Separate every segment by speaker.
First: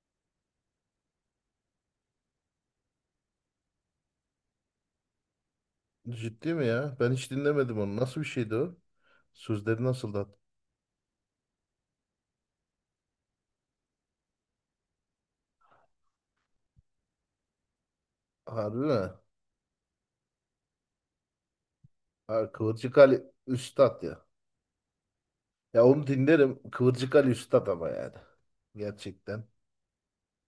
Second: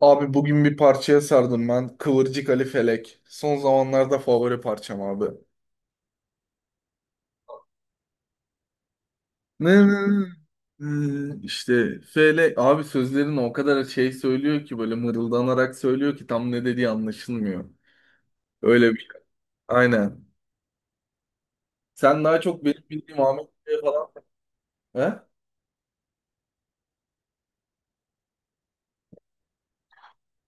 Speaker 1: Abi bugün bir parçaya sardım ben. Kıvırcık Ali Felek. Son zamanlarda favori parçam abi.
Speaker 2: Ciddi mi ya? Ben hiç dinlemedim onu. Nasıl bir şeydi o?
Speaker 1: Ne
Speaker 2: Sözleri
Speaker 1: ne ne.
Speaker 2: nasıldı?
Speaker 1: İşte Felek abi sözlerini o kadar şey söylüyor ki böyle mırıldanarak söylüyor ki tam ne dediği anlaşılmıyor.
Speaker 2: Harbi
Speaker 1: Öyle
Speaker 2: mi?
Speaker 1: bir, aynen. Sen daha
Speaker 2: Ha,
Speaker 1: çok benim
Speaker 2: Kıvırcık
Speaker 1: bildiğim
Speaker 2: Ali
Speaker 1: Ahmet Bey
Speaker 2: Üstad
Speaker 1: falan.
Speaker 2: ya.
Speaker 1: He?
Speaker 2: Ya onu dinlerim. Kıvırcık Ali Üstad ama yani. Gerçekten.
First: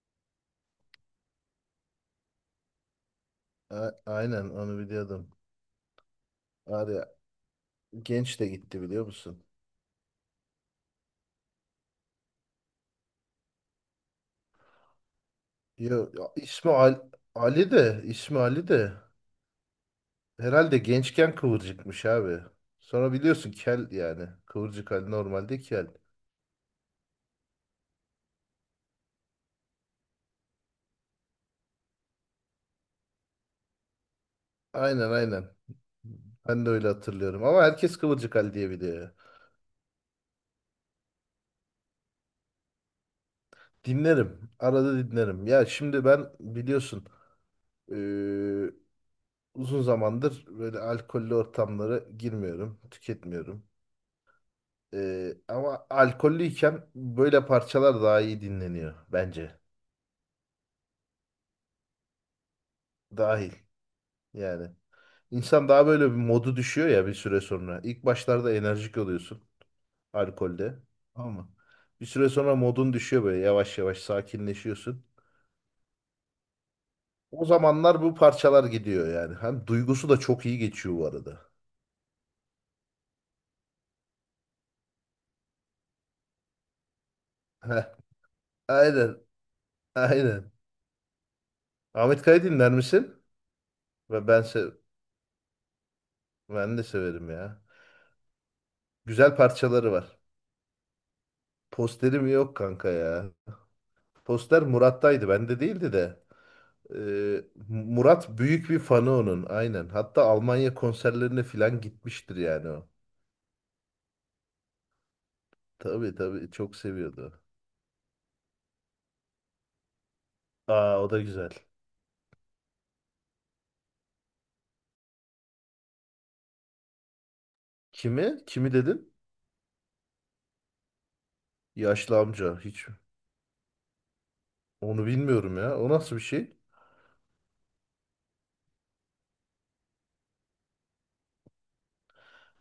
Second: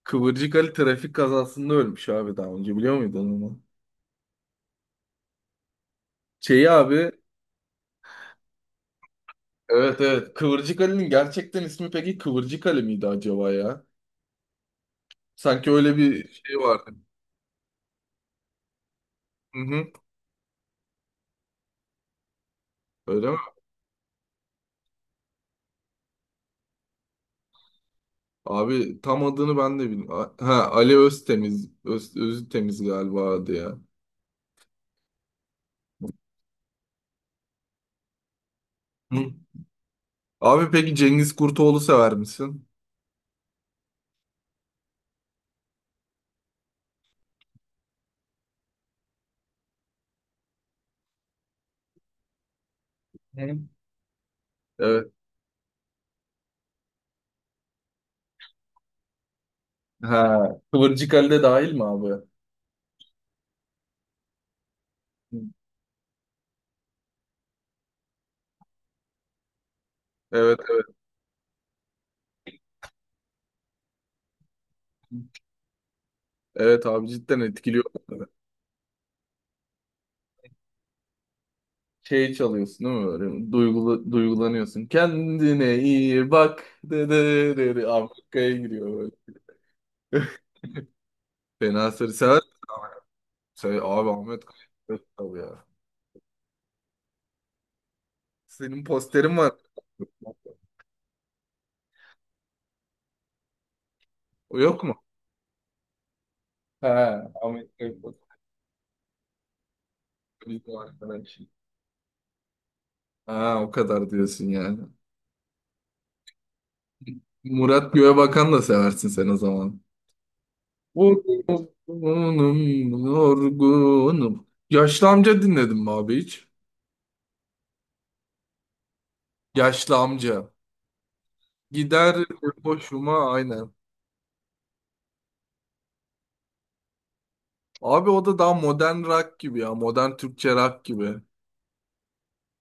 Speaker 1: Kıvırcık Ali trafik kazasında ölmüş abi, daha önce biliyor muydun onu?
Speaker 2: Aynen onu biliyordum.
Speaker 1: Şeyi
Speaker 2: Var ya,
Speaker 1: abi,
Speaker 2: genç de gitti biliyor musun?
Speaker 1: evet evet, Kıvırcık Ali'nin gerçekten ismi peki Kıvırcık Ali miydi acaba ya? Sanki öyle
Speaker 2: Yo, ya
Speaker 1: bir şey
Speaker 2: ismi
Speaker 1: vardı.
Speaker 2: Ali, Ali de ismi Ali de
Speaker 1: Hı hı.
Speaker 2: herhalde gençken kıvırcıkmış abi. Sonra
Speaker 1: Öyle mi?
Speaker 2: biliyorsun kel yani. Kıvırcık Ali normalde kel.
Speaker 1: Abi tam adını ben de bilmiyorum. Ha, Ali Öztemiz. Öztemiz galiba adı ya.
Speaker 2: Aynen. Ben de öyle hatırlıyorum. Ama herkes Kıvırcık Ali diye biliyor.
Speaker 1: Hı. Abi peki Cengiz Kurtoğlu sever misin?
Speaker 2: Dinlerim. Arada dinlerim. Ya şimdi ben biliyorsun eee, uzun zamandır böyle alkollü ortamlara girmiyorum, tüketmiyorum.
Speaker 1: Benim. Evet.
Speaker 2: Ama alkollüyken böyle parçalar daha iyi dinleniyor bence.
Speaker 1: Ha. Kıvırcık Ali de dahil mi abi? Hı.
Speaker 2: Dahil yani. İnsan daha böyle bir modu düşüyor ya bir süre sonra. İlk başlarda enerjik oluyorsun
Speaker 1: Evet
Speaker 2: alkolde.
Speaker 1: evet.
Speaker 2: Ama bir süre sonra modun düşüyor böyle yavaş yavaş sakinleşiyorsun.
Speaker 1: Evet abi cidden
Speaker 2: O
Speaker 1: etkiliyor.
Speaker 2: zamanlar bu parçalar gidiyor yani. Hem duygusu da çok iyi geçiyor bu arada.
Speaker 1: Şey çalıyorsun değil mi böyle? Duygulu, duygulanıyorsun. Kendine iyi bak. De, de, de, de.
Speaker 2: Heh,
Speaker 1: Abi Kaya giriyor böyle.
Speaker 2: aynen, aynen.
Speaker 1: Fena sarı
Speaker 2: Ahmet
Speaker 1: sever.
Speaker 2: Kaya dinler misin?
Speaker 1: Sever. Abi
Speaker 2: Ve ben
Speaker 1: Ahmet
Speaker 2: se
Speaker 1: Kaya. Tabii ya.
Speaker 2: Ben de severim ya.
Speaker 1: Senin
Speaker 2: Güzel
Speaker 1: posterin var.
Speaker 2: parçaları var. Posterim yok kanka ya. Poster
Speaker 1: Yok mu?
Speaker 2: Murat'taydı, bende değildi de.
Speaker 1: Ha,
Speaker 2: Ee,
Speaker 1: Amerika'yı
Speaker 2: Murat büyük bir fanı onun, aynen. Hatta
Speaker 1: bir
Speaker 2: Almanya
Speaker 1: arkadaş.
Speaker 2: konserlerine falan gitmiştir yani o.
Speaker 1: Ha, o kadar diyorsun yani.
Speaker 2: Tabii tabii, çok seviyordu.
Speaker 1: Murat Göğebakan da seversin sen o zaman.
Speaker 2: Aa, o da güzel.
Speaker 1: Vurgunum, yorgunum. Yaşlı amca dinledim mi abi hiç?
Speaker 2: Kimi? Kimi dedin?
Speaker 1: Yaşlı amca.
Speaker 2: Yaşlı
Speaker 1: Gider
Speaker 2: amca. Hiç
Speaker 1: boşuma, aynen.
Speaker 2: onu bilmiyorum ya. O nasıl bir şey?
Speaker 1: Abi o da daha modern rock gibi ya. Modern Türkçe rock gibi.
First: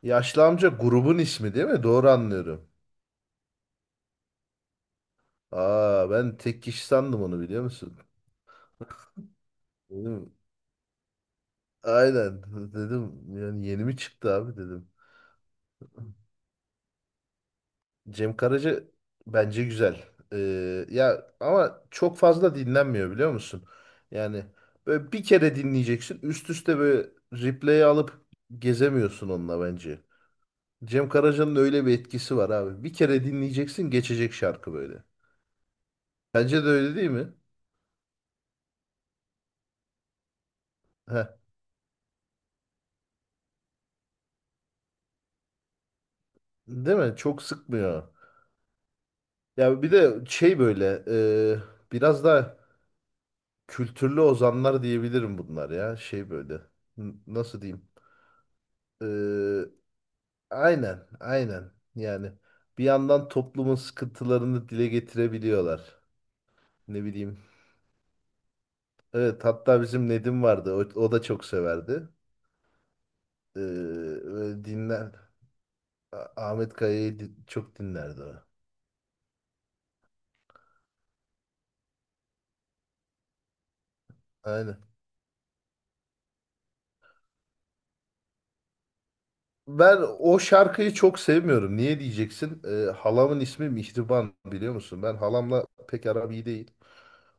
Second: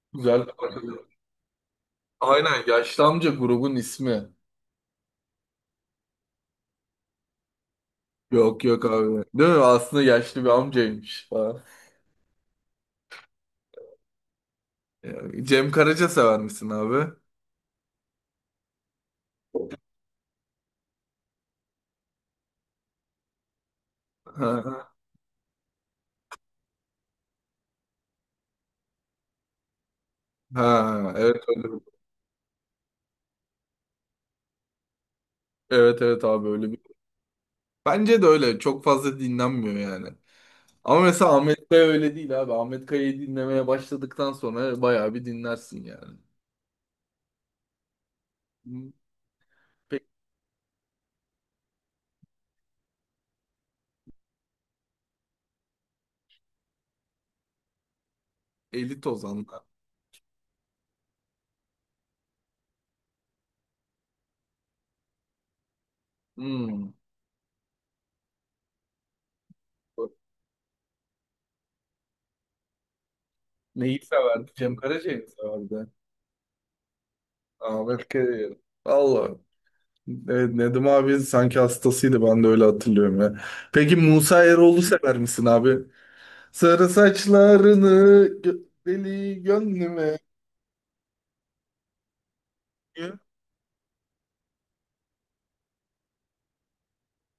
Speaker 2: Yaşlı
Speaker 1: Güzel.
Speaker 2: amca grubun ismi değil mi? Doğru
Speaker 1: Aynen,
Speaker 2: anlıyorum.
Speaker 1: yaşlı amca grubun ismi.
Speaker 2: Aa, ben tek kişi sandım onu biliyor musun?
Speaker 1: Yok yok abi. Değil mi? Aslında
Speaker 2: Dedim
Speaker 1: yaşlı bir amcaymış falan.
Speaker 2: aynen dedim yani yeni mi çıktı abi dedim.
Speaker 1: Ya, Cem Karaca sever misin abi?
Speaker 2: Cem Karaca bence güzel. Ya ama çok fazla dinlenmiyor biliyor musun? Yani
Speaker 1: Ha,
Speaker 2: böyle bir kere dinleyeceksin üst üste böyle replay'i alıp gezemiyorsun onunla bence. Cem
Speaker 1: ha, evet
Speaker 2: Karaca'nın
Speaker 1: öyle.
Speaker 2: öyle bir etkisi var abi. Bir kere dinleyeceksin geçecek şarkı böyle.
Speaker 1: Evet evet abi
Speaker 2: Bence de
Speaker 1: öyle bir.
Speaker 2: öyle değil mi?
Speaker 1: Bence de öyle. Çok fazla dinlenmiyor yani. Ama
Speaker 2: Heh,
Speaker 1: mesela Ahmet Kaya öyle değil abi. Ahmet Kaya'yı dinlemeye başladıktan sonra bayağı bir dinlersin yani.
Speaker 2: değil mi? Çok sıkmıyor.
Speaker 1: Hmm,
Speaker 2: Ya bir
Speaker 1: Pek
Speaker 2: de şey böyle biraz da kültürlü ozanlar diyebilirim bunlar ya. Şey böyle nasıl diyeyim?
Speaker 1: elit ozanlar.
Speaker 2: E, aynen yani, bir yandan toplumun sıkıntılarını dile getirebiliyorlar.
Speaker 1: Hmm.
Speaker 2: Ne bileyim. Evet, hatta bizim Nedim vardı, o da çok severdi. E,
Speaker 1: Neyi severdi?
Speaker 2: böyle
Speaker 1: Cem
Speaker 2: dinler.
Speaker 1: Karaca'yı mı severdi?
Speaker 2: Ahmet Kaya'yı çok
Speaker 1: Ahmet
Speaker 2: dinlerdi o.
Speaker 1: Kaya'yı. Allah. Evet, Nedim abi sanki hastasıydı, ben de öyle hatırlıyorum ya. Peki Musa
Speaker 2: Aynen.
Speaker 1: Eroğlu sever misin abi? Sarı saçlarını gö deli
Speaker 2: Ben
Speaker 1: gönlüme.
Speaker 2: o şarkıyı çok sevmiyorum. Niye diyeceksin? Halamın ismi Mihriban biliyor musun? Ben halamla pek aram iyi değil.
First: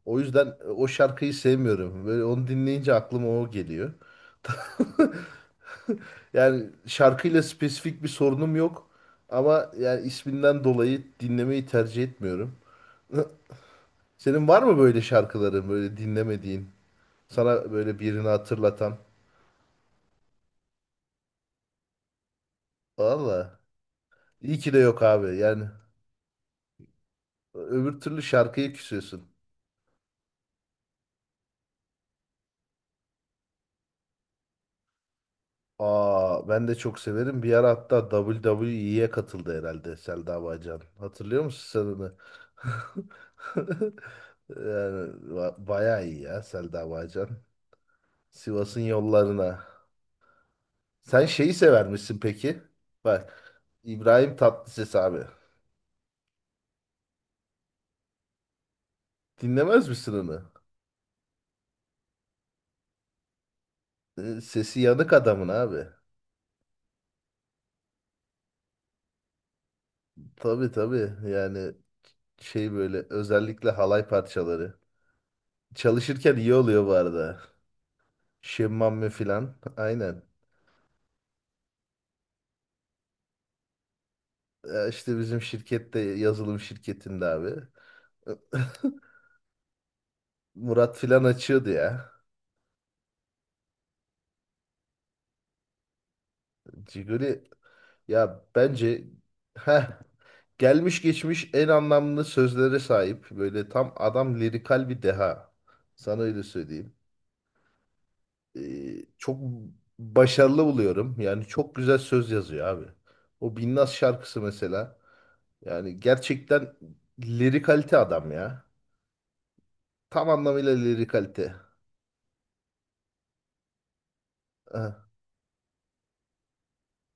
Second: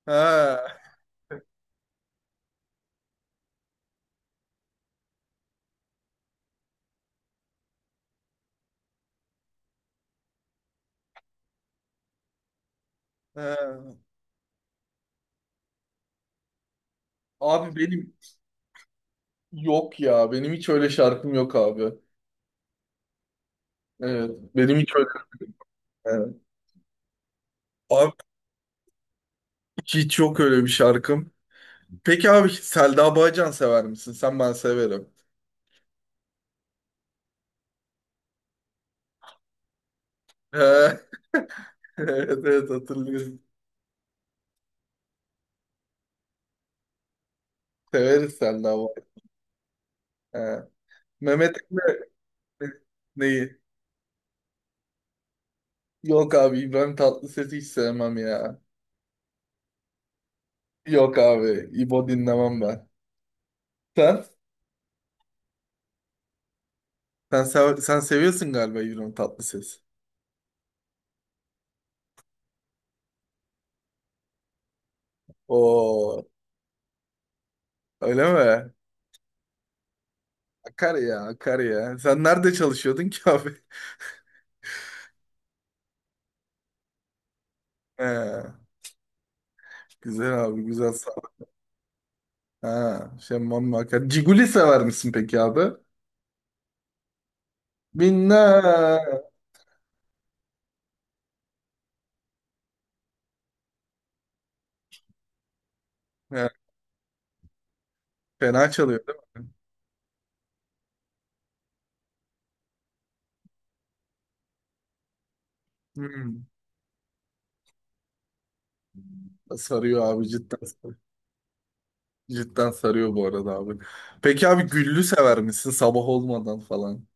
Speaker 2: O yüzden o
Speaker 1: Ha,
Speaker 2: şarkıyı sevmiyorum. Böyle onu dinleyince aklıma o geliyor. Yani şarkıyla spesifik bir sorunum yok. Ama yani isminden dolayı dinlemeyi tercih etmiyorum.
Speaker 1: ha.
Speaker 2: Senin var mı böyle şarkıların böyle dinlemediğin? Sana
Speaker 1: Abi
Speaker 2: böyle
Speaker 1: benim
Speaker 2: birini hatırlatan?
Speaker 1: yok ya. Benim hiç öyle şarkım yok abi.
Speaker 2: Valla.
Speaker 1: Evet.
Speaker 2: İyi ki
Speaker 1: Benim
Speaker 2: de
Speaker 1: hiç
Speaker 2: yok
Speaker 1: öyle.
Speaker 2: abi. Yani
Speaker 1: Evet.
Speaker 2: öbür
Speaker 1: Abi
Speaker 2: türlü şarkıyı küsüyorsun.
Speaker 1: hiç yok öyle bir şarkım. Peki abi Selda Bağcan sever misin? Sen ben severim.
Speaker 2: Aa, ben de çok severim. Bir ara hatta WWE'ye katıldı herhalde Selda
Speaker 1: Ha,
Speaker 2: Bağcan. Hatırlıyor musun sen onu?
Speaker 1: evet evet hatırlıyorum.
Speaker 2: Yani bayağı iyi ya Selda Bağcan.
Speaker 1: Severiz Selda
Speaker 2: Sivas'ın
Speaker 1: Bağcan.
Speaker 2: yollarına.
Speaker 1: Ha.
Speaker 2: Sen şeyi
Speaker 1: Mehmet
Speaker 2: sever
Speaker 1: Emre,
Speaker 2: misin peki? Bak,
Speaker 1: neyi?
Speaker 2: İbrahim Tatlıses abi.
Speaker 1: Yok abi, İbrahim Tatlıses'i hiç sevmem ya.
Speaker 2: Dinlemez misin onu?
Speaker 1: Yok abi, İbo dinlemem ben. Sen?
Speaker 2: Sesi yanık adamın abi.
Speaker 1: Sen, sen seviyorsun galiba İbrahim Tatlıses.
Speaker 2: Tabii tabii, yani şey böyle özellikle halay parçaları.
Speaker 1: Oo,
Speaker 2: Çalışırken iyi oluyor bu arada.
Speaker 1: öyle mi?
Speaker 2: Şemmame filan. Aynen.
Speaker 1: Akar ya, akar ya. Sen nerede çalışıyordun ki abi?
Speaker 2: Ya işte bizim şirkette, yazılım şirketinde abi.
Speaker 1: He,
Speaker 2: E,
Speaker 1: güzel abi, güzel,
Speaker 2: Murat
Speaker 1: sağ
Speaker 2: filan
Speaker 1: ol.
Speaker 2: açıyordu ya.
Speaker 1: Ha, şemmam akar. Ciguli sever misin peki abi?
Speaker 2: Ciguli ya
Speaker 1: Binna.
Speaker 2: bence heh, gelmiş geçmiş en anlamlı sözlere sahip. Böyle tam adam lirikal bir deha. Sana öyle
Speaker 1: He,
Speaker 2: söyleyeyim.
Speaker 1: fena çalıyor değil
Speaker 2: Çok
Speaker 1: mi?
Speaker 2: başarılı buluyorum. Yani çok güzel söz yazıyor abi. O Binnaz şarkısı mesela. Yani
Speaker 1: Hmm,
Speaker 2: gerçekten lirikalite adam ya.
Speaker 1: sarıyor abi,
Speaker 2: Tam
Speaker 1: cidden
Speaker 2: anlamıyla
Speaker 1: sarıyor.
Speaker 2: lirikalite.
Speaker 1: Cidden sarıyor bu arada abi. Peki abi güllü sever misin sabah olmadan falan?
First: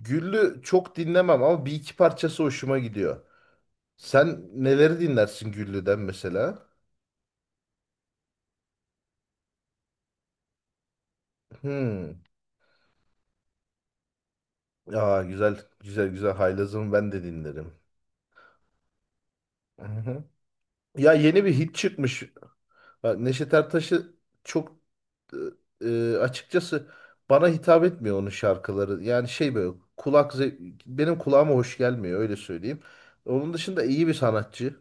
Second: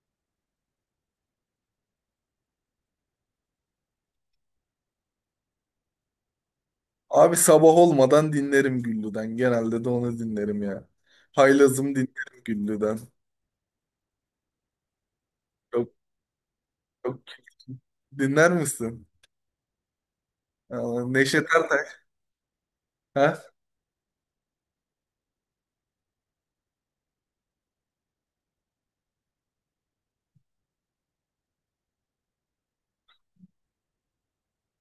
Speaker 2: Güllü çok dinlemem ama bir iki parçası hoşuma gidiyor. Sen neleri dinlersin Güllü'den mesela?
Speaker 1: Abi sabah olmadan dinlerim güllüden. Genelde de onu dinlerim ya. Haylazım
Speaker 2: Hmm.
Speaker 1: dinlerim güllüden.
Speaker 2: Aa, güzel
Speaker 1: Çok
Speaker 2: güzel güzel Haylaz'ım ben
Speaker 1: çok
Speaker 2: de dinlerim.
Speaker 1: dinler misin?
Speaker 2: Hı hı.
Speaker 1: Aa,
Speaker 2: Ya yeni
Speaker 1: Neşet
Speaker 2: bir hit
Speaker 1: Ertaş.
Speaker 2: çıkmış. Bak,
Speaker 1: Ha?
Speaker 2: Neşet Ertaş'ı çok açıkçası bana hitap etmiyor onun şarkıları. Yani şey böyle benim kulağıma hoş gelmiyor, öyle söyleyeyim. Onun dışında iyi bir sanatçı.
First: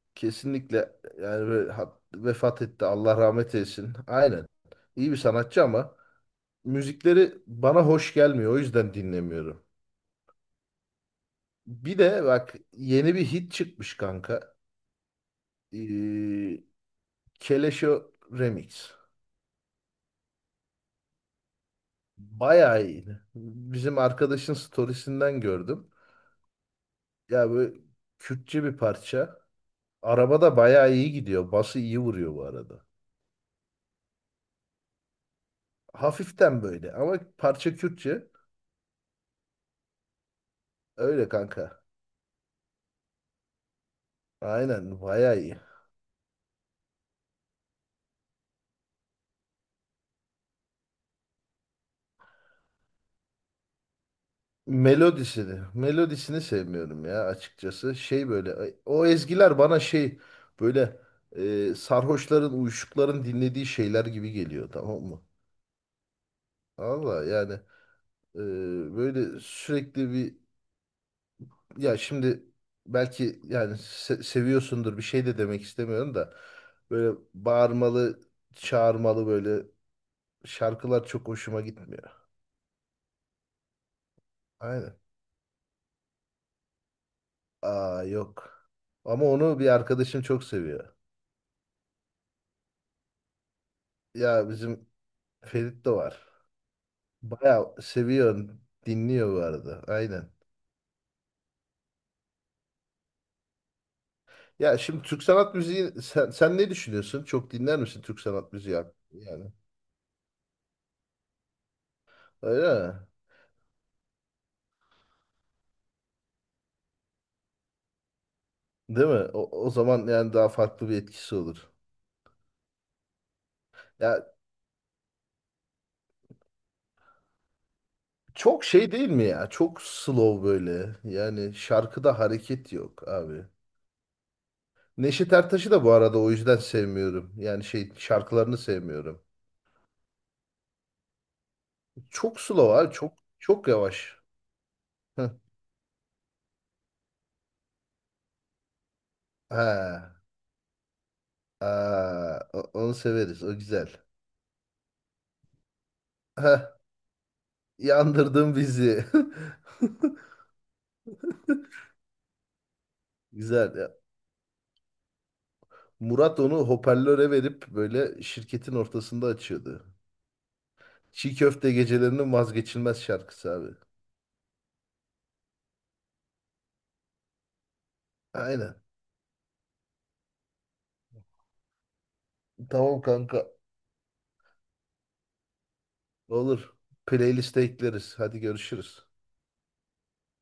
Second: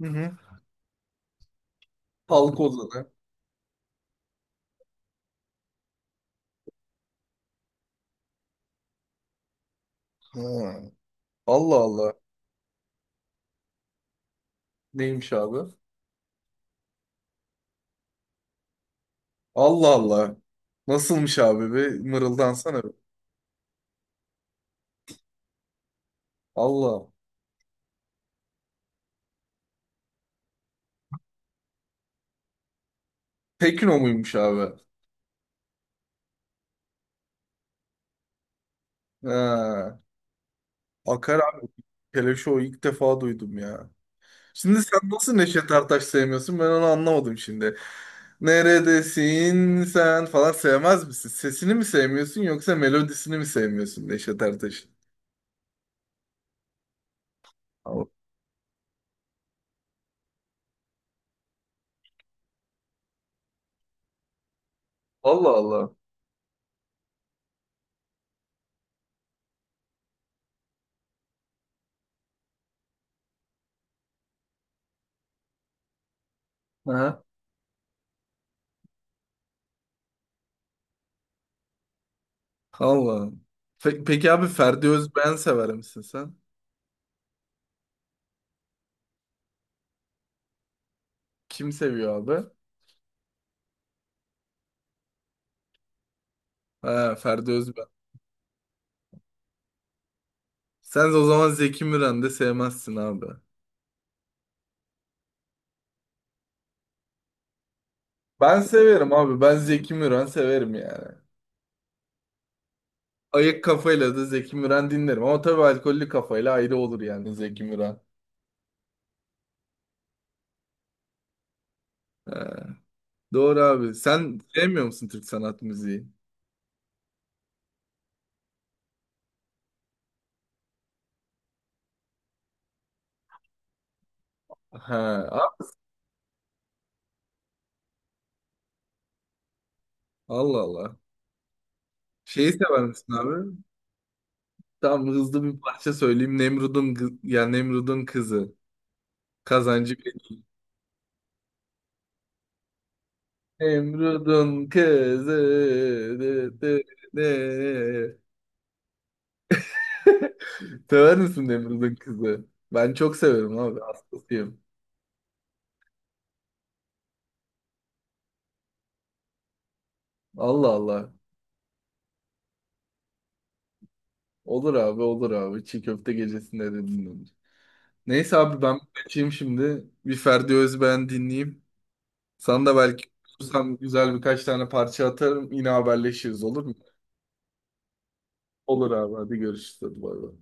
Speaker 1: Hı hı.
Speaker 2: Kesinlikle yani
Speaker 1: Halk
Speaker 2: vefat etti.
Speaker 1: ozanı.
Speaker 2: Allah rahmet eylesin. Aynen. İyi bir sanatçı ama müzikleri bana hoş gelmiyor. O yüzden dinlemiyorum.
Speaker 1: Ha. Allah
Speaker 2: Bir
Speaker 1: Allah.
Speaker 2: de bak, yeni bir hit çıkmış kanka.
Speaker 1: Neymiş abi?
Speaker 2: Ee, Keleşo Remix.
Speaker 1: Allah Allah. Nasılmış abi? Bir mırıldansana
Speaker 2: Bayağı
Speaker 1: bir.
Speaker 2: iyi. Bizim arkadaşın storiesinden gördüm.
Speaker 1: Allah.
Speaker 2: Ya böyle Kürtçe bir parça. Arabada bayağı iyi gidiyor. Bası iyi vuruyor bu arada.
Speaker 1: Tekno muymuş abi?
Speaker 2: Hafiften böyle ama parça Kürtçe.
Speaker 1: Ha.
Speaker 2: Öyle
Speaker 1: Akar abi.
Speaker 2: kanka.
Speaker 1: Keleşo ilk defa duydum ya. Şimdi sen
Speaker 2: Aynen,
Speaker 1: nasıl
Speaker 2: bayağı iyi.
Speaker 1: Neşet Ertaş sevmiyorsun? Ben onu anlamadım şimdi. Neredesin sen falan sevmez misin? Sesini mi sevmiyorsun yoksa melodisini mi sevmiyorsun Neşet Ertaş'ın?
Speaker 2: Melodisini sevmiyorum ya açıkçası.
Speaker 1: Allah
Speaker 2: Şey böyle, o ezgiler bana şey böyle sarhoşların, uyuşukların dinlediği şeyler gibi geliyor, tamam mı?
Speaker 1: Allah.
Speaker 2: Valla yani e, böyle sürekli bir, ya şimdi belki yani seviyorsundur, bir şey de demek istemiyorum da böyle
Speaker 1: Aha.
Speaker 2: bağırmalı, çağırmalı böyle şarkılar çok hoşuma gitmiyor.
Speaker 1: Allah. Peki abi Ferdi
Speaker 2: Aynen.
Speaker 1: Özbeğen sever misin sen?
Speaker 2: Aa, yok. Ama onu bir arkadaşım çok seviyor.
Speaker 1: Kim seviyor abi?
Speaker 2: Ya bizim Ferit de var.
Speaker 1: Ha, Ferdi
Speaker 2: Bayağı
Speaker 1: Özbeğen.
Speaker 2: seviyor, dinliyor bu arada. Aynen.
Speaker 1: Sen de o zaman Zeki Müren de sevmezsin abi.
Speaker 2: Ya şimdi Türk sanat müziği, sen ne düşünüyorsun? Çok dinler misin Türk sanat
Speaker 1: Ben
Speaker 2: müziği?
Speaker 1: severim abi.
Speaker 2: Yani
Speaker 1: Ben Zeki Müren severim yani.
Speaker 2: öyle mi?
Speaker 1: Ayık kafayla da Zeki Müren dinlerim. Ama tabii alkollü kafayla ayrı olur yani Zeki Müren.
Speaker 2: Değil mi? O zaman yani daha farklı bir etkisi olur.
Speaker 1: Ha, doğru abi.
Speaker 2: Ya
Speaker 1: Sen sevmiyor musun Türk sanat müziği?
Speaker 2: çok şey değil mi ya? Çok slow böyle. Yani şarkıda hareket yok abi.
Speaker 1: Ha,
Speaker 2: Neşet
Speaker 1: a-
Speaker 2: Ertaş'ı da bu arada o yüzden sevmiyorum. Yani şey şarkılarını sevmiyorum.
Speaker 1: Allah Allah.
Speaker 2: Çok
Speaker 1: Şeyi
Speaker 2: slow
Speaker 1: sever
Speaker 2: abi.
Speaker 1: misin
Speaker 2: Çok
Speaker 1: abi?
Speaker 2: çok yavaş.
Speaker 1: Tam
Speaker 2: Heh.
Speaker 1: hızlı bir parça söyleyeyim. Nemrud'un kızı. Kazancı.
Speaker 2: He. Aa, onu severiz. O güzel.
Speaker 1: Emrud'un kızı. Dı,
Speaker 2: Heh,
Speaker 1: dı, dı.
Speaker 2: yandırdın bizi.
Speaker 1: Sever misin Nemrud'un kızı? Ben çok severim
Speaker 2: Güzel
Speaker 1: abi.
Speaker 2: ya.
Speaker 1: Hastasıyım.
Speaker 2: Murat onu hoparlöre verip böyle şirketin ortasında açıyordu.
Speaker 1: Allah Allah.
Speaker 2: Çiğ köfte gecelerinin vazgeçilmez şarkısı abi.
Speaker 1: Olur abi olur abi. Çiğ köfte gecesinde de dinlenir. Neyse abi
Speaker 2: Aynen.
Speaker 1: ben kaçayım şimdi. Bir Ferdi Özbeğen dinleyeyim. Sana da
Speaker 2: Tamam
Speaker 1: belki
Speaker 2: kanka.
Speaker 1: bulursam güzel birkaç tane parça atarım. Yine haberleşiriz olur
Speaker 2: Olur.
Speaker 1: mu?
Speaker 2: Playlist'e ekleriz. Hadi
Speaker 1: Olur
Speaker 2: görüşürüz.
Speaker 1: abi, hadi görüşürüz. Hadi bay bay.